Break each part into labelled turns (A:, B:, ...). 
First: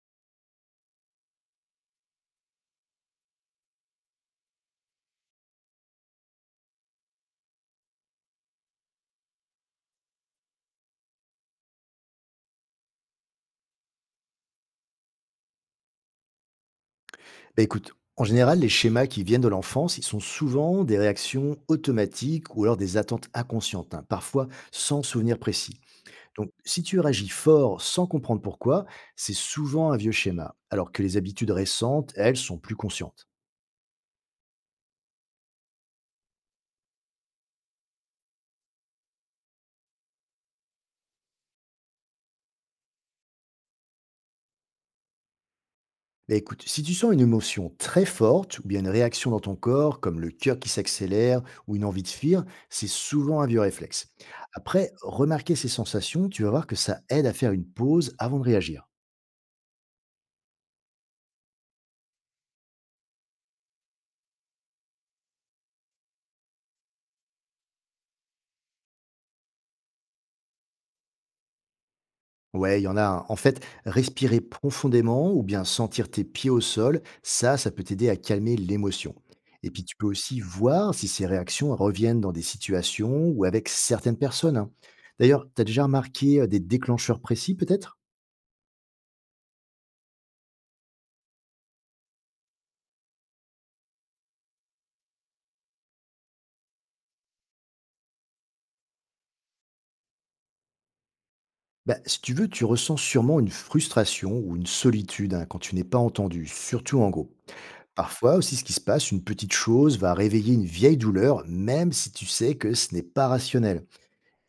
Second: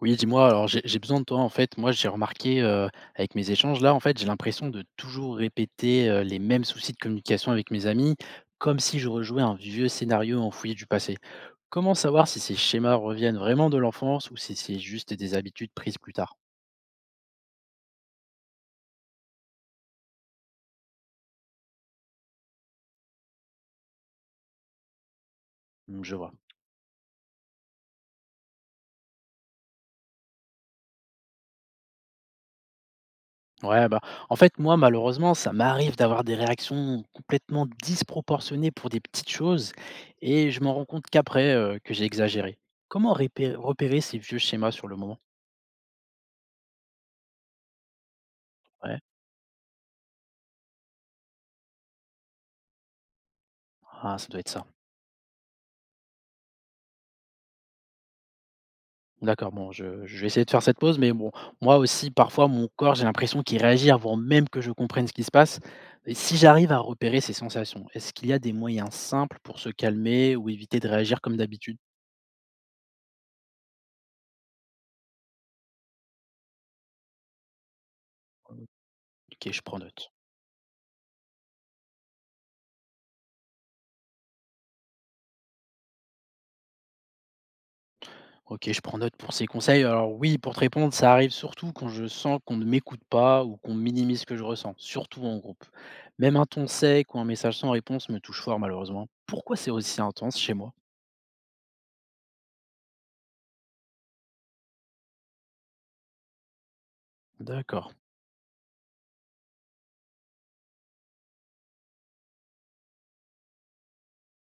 A: Oui, dis-moi, alors j'ai besoin de toi en fait. Moi, j'ai remarqué avec mes échanges là, en fait, j'ai l'impression de toujours répéter les mêmes soucis de communication avec mes amis, comme si je rejouais un vieux scénario enfoui du passé. Comment savoir si ces schémas reviennent vraiment de l'enfance ou si c'est juste des habitudes prises plus tard?
B: Bah, écoute, en général, les schémas qui viennent de l'enfance, ils sont souvent des réactions automatiques ou alors des attentes inconscientes, hein, parfois sans souvenir précis.
A: Hmm, je vois.
B: Donc, si tu réagis fort sans comprendre pourquoi, c'est souvent un vieux schéma, alors que les habitudes récentes, elles, sont plus conscientes.
A: Ouais, bah, en fait, moi, malheureusement, ça m'arrive d'avoir des réactions complètement disproportionnées pour des petites choses et je m'en rends compte qu'après que j'ai exagéré. Comment repérer ces vieux schémas sur le moment?
B: Bah, écoute, si tu sens une émotion très forte ou bien une
A: Ouais.
B: réaction dans ton corps, comme le cœur qui s'accélère ou une envie de fuir, c'est souvent un vieux réflexe.
A: Ah, ça doit être ça.
B: Après, remarquer ces sensations, tu vas voir que ça aide à faire une pause avant de réagir.
A: D'accord, bon, je vais essayer de faire cette pause, mais bon, moi aussi, parfois, mon corps, j'ai l'impression qu'il réagit avant même que je comprenne ce qui se passe. Et si j'arrive à repérer ces sensations, est-ce qu'il y a des moyens simples pour se calmer ou éviter de réagir comme d'habitude?
B: Ouais, il y en a un. En fait, respirer profondément ou bien sentir tes pieds au sol, ça peut t'aider à calmer l'émotion.
A: Ok, je
B: Et
A: prends
B: puis, tu peux
A: note.
B: aussi voir si ces réactions reviennent dans des situations ou avec certaines personnes, hein. D'ailleurs, tu as déjà remarqué des déclencheurs précis, peut-être?
A: Ok, je prends note pour ces conseils. Alors oui, pour te répondre, ça arrive surtout quand je sens qu'on ne m'écoute pas ou qu'on minimise ce que je ressens, surtout en groupe. Même un ton sec ou un message sans réponse me touche fort, malheureusement. Pourquoi c'est aussi intense chez moi?
B: Bah, si tu veux, tu ressens sûrement une frustration ou une solitude, hein, quand tu n'es pas entendu, surtout en groupe.
A: D'accord.
B: Parfois aussi, ce qui se passe, une petite chose va réveiller une vieille douleur, même si tu sais que ce n'est pas rationnel.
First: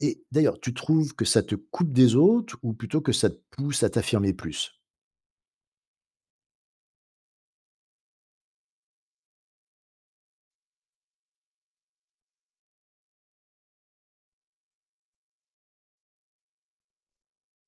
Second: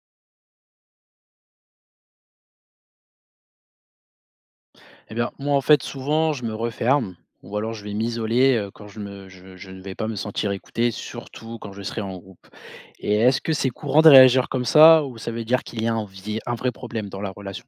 B: Et d'ailleurs, tu trouves que ça te coupe des autres ou plutôt que ça te pousse à t'affirmer plus?
A: Eh bien, moi, en fait, souvent, je me referme ou alors je vais m'isoler quand je ne vais pas me sentir écouté, surtout quand je serai en groupe. Et est-ce que c'est courant de réagir comme ça ou ça veut dire qu'il y a un vrai problème dans la relation?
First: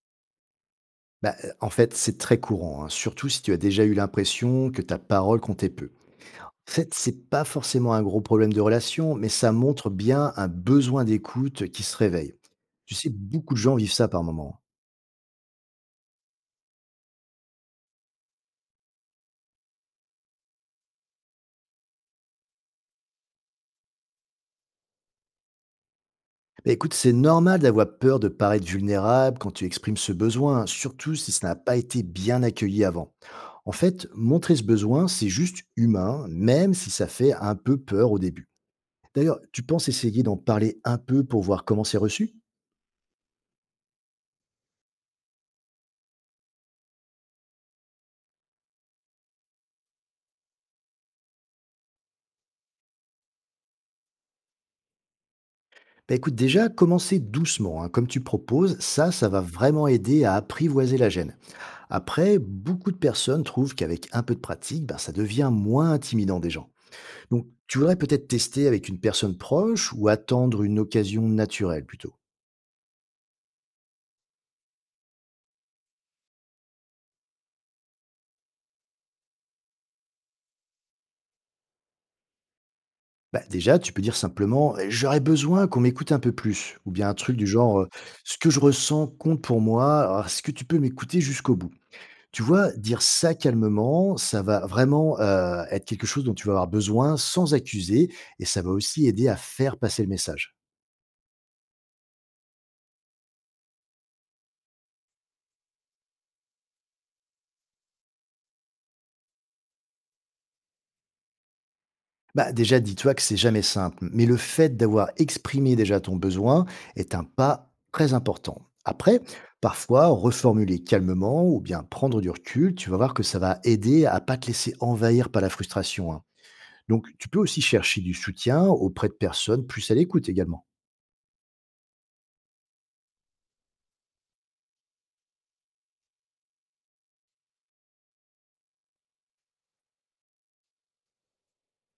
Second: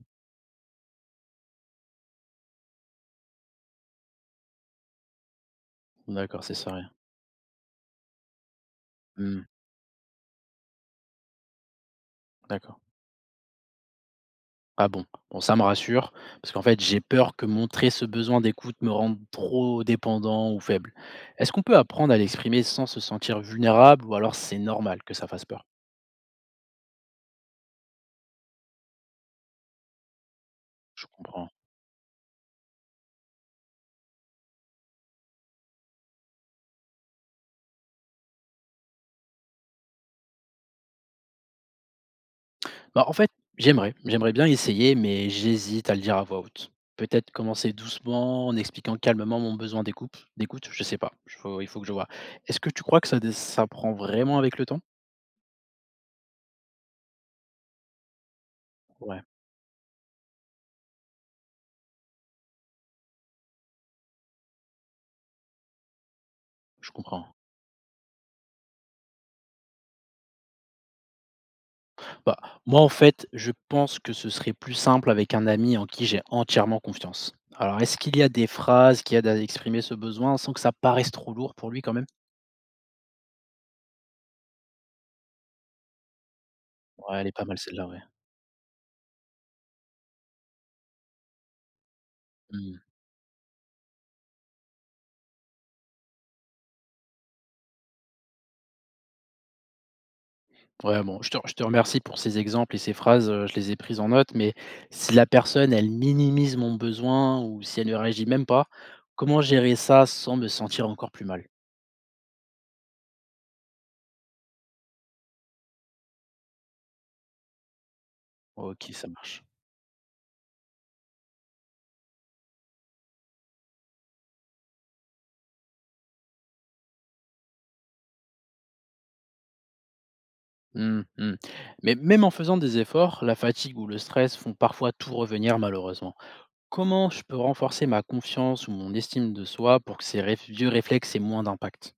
B: Bah, en fait, c'est très courant, hein, surtout si tu as déjà eu l'impression que ta parole comptait peu.
A: D'accord, c'est
B: En
A: ça, ouais.
B: fait, c'est pas forcément un gros problème de relation, mais
A: Hmm,
B: ça montre bien un besoin d'écoute qui se réveille.
A: d'accord.
B: Tu sais, beaucoup de gens vivent ça par moment.
A: Ah bon, bon, ça me rassure, parce qu'en fait, j'ai peur que montrer ce besoin d'écoute me rende trop dépendant ou faible. Est-ce qu'on peut apprendre à l'exprimer sans se sentir vulnérable ou alors c'est normal que ça fasse peur?
B: Bah, écoute, c'est normal d'avoir peur de paraître vulnérable quand tu exprimes ce besoin, hein,
A: Je
B: surtout si ça
A: comprends.
B: n'a pas été bien accueilli avant. En fait, montrer ce besoin, c'est juste humain, même si ça fait un peu peur au début. D'ailleurs, tu penses essayer d'en parler un peu pour voir comment c'est reçu?
A: Bah, en fait, j'aimerais. J'aimerais bien essayer, mais j'hésite à le dire à voix haute. Peut-être commencer doucement, en expliquant calmement mon besoin d'écoute. D'écoute, je sais pas. Il faut que je vois. Est-ce que tu crois que ça prend vraiment avec le temps?
B: Bah écoute, déjà, commencer doucement, hein, comme tu proposes, ça,
A: Ouais,
B: ça va vraiment aider à apprivoiser la gêne. Après, beaucoup de personnes trouvent qu'avec un peu de pratique, bah, ça devient moins intimidant des gens.
A: je comprends.
B: Donc, tu voudrais peut-être tester avec une personne proche ou attendre une occasion naturelle plutôt.
A: Bah, moi, en fait, je pense que ce serait plus simple avec un ami en qui j'ai entièrement confiance. Alors, est-ce qu'il y a des phrases qui aident à exprimer ce besoin sans que ça paraisse trop lourd pour lui quand même?
B: Bah, déjà, tu peux dire simplement «Eh, «j'aurais besoin qu'on m'écoute un peu plus» ou bien un
A: Ouais, elle est
B: truc
A: pas
B: du
A: mal
B: genre
A: celle-là,
B: «ce que je ressens compte pour moi, alors est-ce que tu peux m'écouter jusqu'au bout?» Tu vois,
A: ouais.
B: dire ça calmement, ça va vraiment, être quelque chose dont tu vas avoir besoin sans accuser et ça va aussi aider à faire passer le message.
A: Ouais, bon, je te remercie pour ces exemples et ces phrases, je les ai prises en note, mais si la personne, elle minimise mon besoin ou si elle ne réagit même pas, comment gérer ça sans me sentir encore plus mal?
B: Bah, déjà, dis-toi que c'est jamais simple, mais le fait d'avoir exprimé déjà ton besoin est un pas très important.
A: OK, ça
B: Après,
A: marche.
B: parfois, reformuler calmement ou bien prendre du recul, tu vas voir que ça va aider à pas te laisser envahir par la frustration, hein. Donc tu peux aussi chercher du soutien auprès de personnes plus à l'écoute également.
A: Mmh mh. Mais même en faisant des efforts, la fatigue ou le stress font parfois tout revenir malheureusement. Comment je peux renforcer ma confiance ou mon estime de soi pour que ces réf vieux réflexes aient moins d'impact?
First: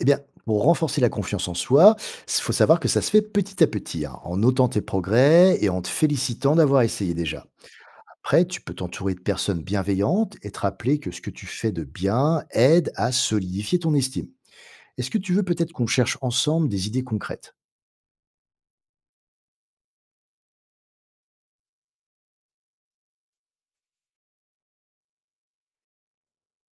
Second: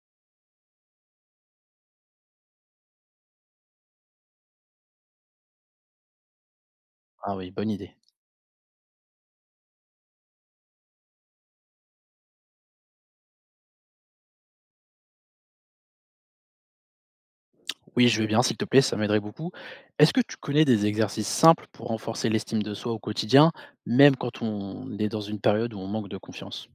B: Eh bien, pour renforcer la confiance en soi, il faut savoir que ça se fait petit à petit, hein, en notant tes progrès et en te félicitant d'avoir essayé
A: Ah
B: déjà.
A: oui, bonne idée.
B: Après, tu peux t'entourer de personnes bienveillantes et te rappeler que ce que tu fais de bien aide à solidifier ton estime. Est-ce que tu veux peut-être qu'on cherche ensemble des idées concrètes?
A: Oui, je vais bien, s'il te plaît, ça m'aiderait beaucoup. Est-ce que tu connais des exercices simples pour renforcer l'estime de soi au quotidien, même quand on est dans une période où on manque de confiance?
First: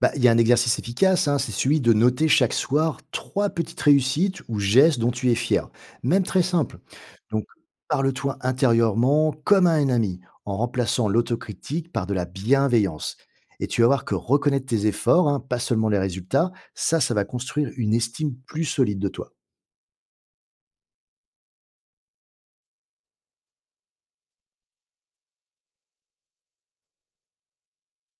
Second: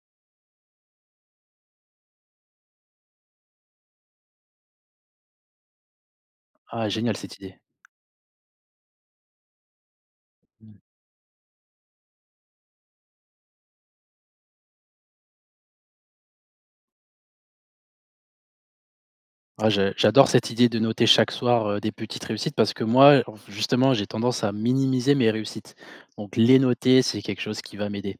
B: Bah, il y a un exercice efficace, hein, c'est celui de noter chaque soir trois petites réussites ou gestes dont tu es fier, même très simple.
A: Ah, génial cette
B: Donc,
A: idée.
B: parle-toi intérieurement comme à un ami, en
A: Mm.
B: remplaçant l'autocritique par de la bienveillance. Et tu vas voir que reconnaître tes efforts, hein, pas seulement les résultats, ça va construire une estime plus solide de toi.
A: Ah, j'adore cette idée de noter chaque soir des petites réussites parce que moi, justement, j'ai tendance à minimiser mes réussites. Donc, les noter, c'est quelque chose qui va m'aider.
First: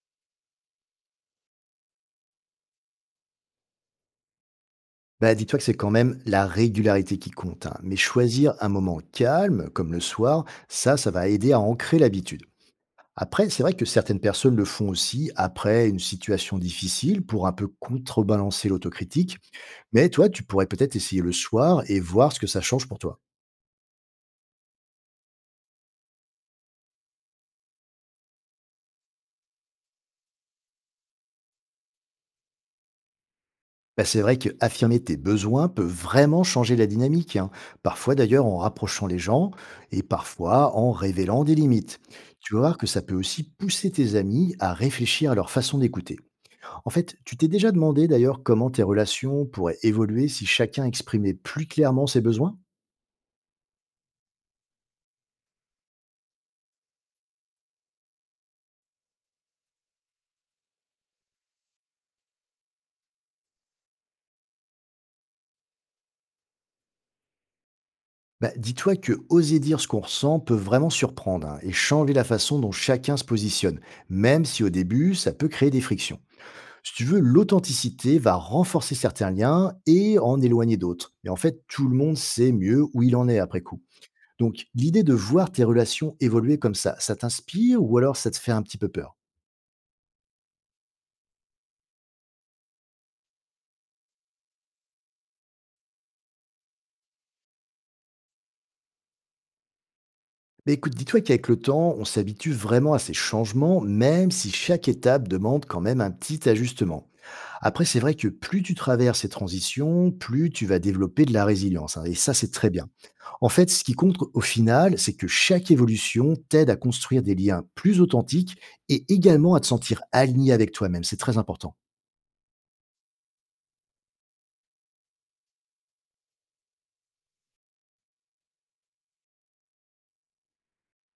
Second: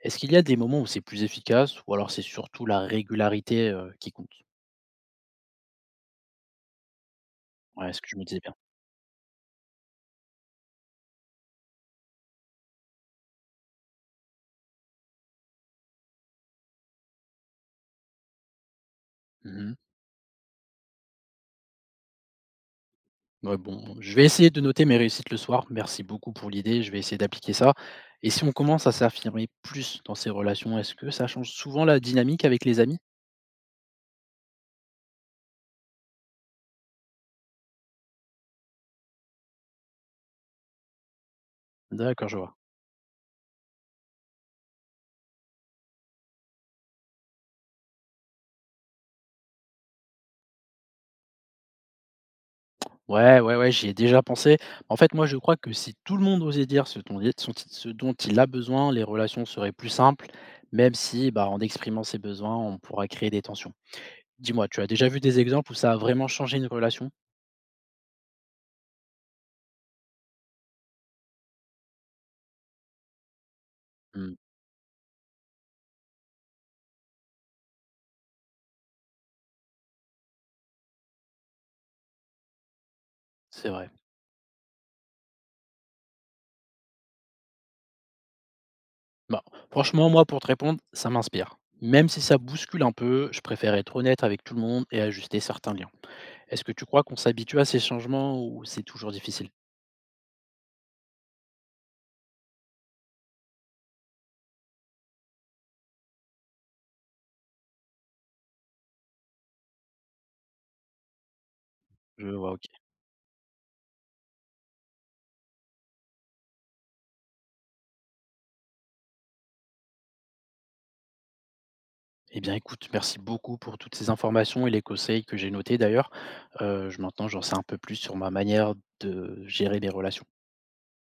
A: Est-ce qu'il y a des moments où c'est plus efficace ou alors c'est surtout la régularité qui compte?
B: Bah, dis-toi que c'est quand même la régularité qui compte, hein,
A: Ouais,
B: mais
A: ce que je me disais
B: choisir un moment calme, comme le soir, ça va aider à ancrer l'habitude. Après, c'est vrai que certaines personnes le font aussi après une situation difficile pour un peu contrebalancer l'autocritique.
A: bien.
B: Mais toi, tu pourrais peut-être essayer le soir et voir ce que ça change pour toi.
A: Ouais, bon, je vais essayer de noter mes réussites le soir. Merci beaucoup pour l'idée, je vais essayer d'appliquer ça. Et si on commence à s'affirmer plus dans ces relations, est-ce que ça change souvent la dynamique avec les amis?
B: Bah, c'est vrai que affirmer tes besoins peut vraiment changer la dynamique, hein. Parfois d'ailleurs en rapprochant les gens et parfois en révélant des limites.
A: D'accord, je
B: Tu
A: vois.
B: vas voir que ça peut aussi pousser tes amis à réfléchir à leur façon d'écouter. En fait, tu t'es déjà demandé d'ailleurs comment tes relations pourraient évoluer si chacun exprimait plus clairement ses besoins?
A: Ouais, ouais, ouais, j'y ai déjà pensé. En fait, moi, je crois que si tout le monde osait dire ce dont il a besoin, les relations seraient plus simples, même si, bah, en exprimant ses besoins, on pourra créer des tensions. Dis-moi, tu as déjà vu des exemples où ça a vraiment changé une relation?
B: Bah, dis-toi que oser dire ce qu'on ressent peut vraiment surprendre, hein, et changer la façon dont chacun se positionne,
A: Hmm,
B: même si au début ça peut créer des frictions. Si tu veux, l'authenticité va renforcer certains liens et en éloigner d'autres. Et en fait, tout le monde sait mieux où il en est après
A: c'est
B: coup.
A: vrai.
B: Donc l'idée de voir tes relations évoluer comme ça t'inspire ou alors ça te fait un petit peu peur?
A: Bah, franchement, moi, pour te répondre, ça m'inspire. Même si ça bouscule un peu, je préfère être honnête avec tout le monde et ajuster certains liens. Est-ce que tu crois qu'on s'habitue à ces changements ou c'est toujours difficile?
B: Mais écoute, dis-toi qu'avec le temps, on s'habitue vraiment à ces changements, même si chaque étape demande quand même un petit ajustement. Après, c'est vrai que plus tu traverses ces transitions, plus tu vas développer de la résilience, hein, et
A: Je
B: ça, c'est
A: vois,
B: très
A: ok.
B: bien. En fait, ce qui compte au final, c'est que chaque évolution t'aide à construire des liens plus authentiques et également à te sentir aligné avec toi-même. C'est très important.
A: Eh bien, écoute, merci beaucoup pour toutes ces informations et les conseils que j'ai notés d'ailleurs. Je, maintenant, j'en sais un peu plus sur ma manière de gérer mes relations.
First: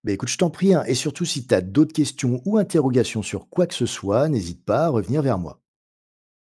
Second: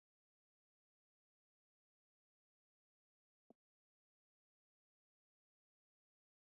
B: Mais écoute, je t'en prie, hein, et surtout si tu as d'autres questions ou interrogations sur quoi que ce soit, n'hésite pas à revenir vers moi.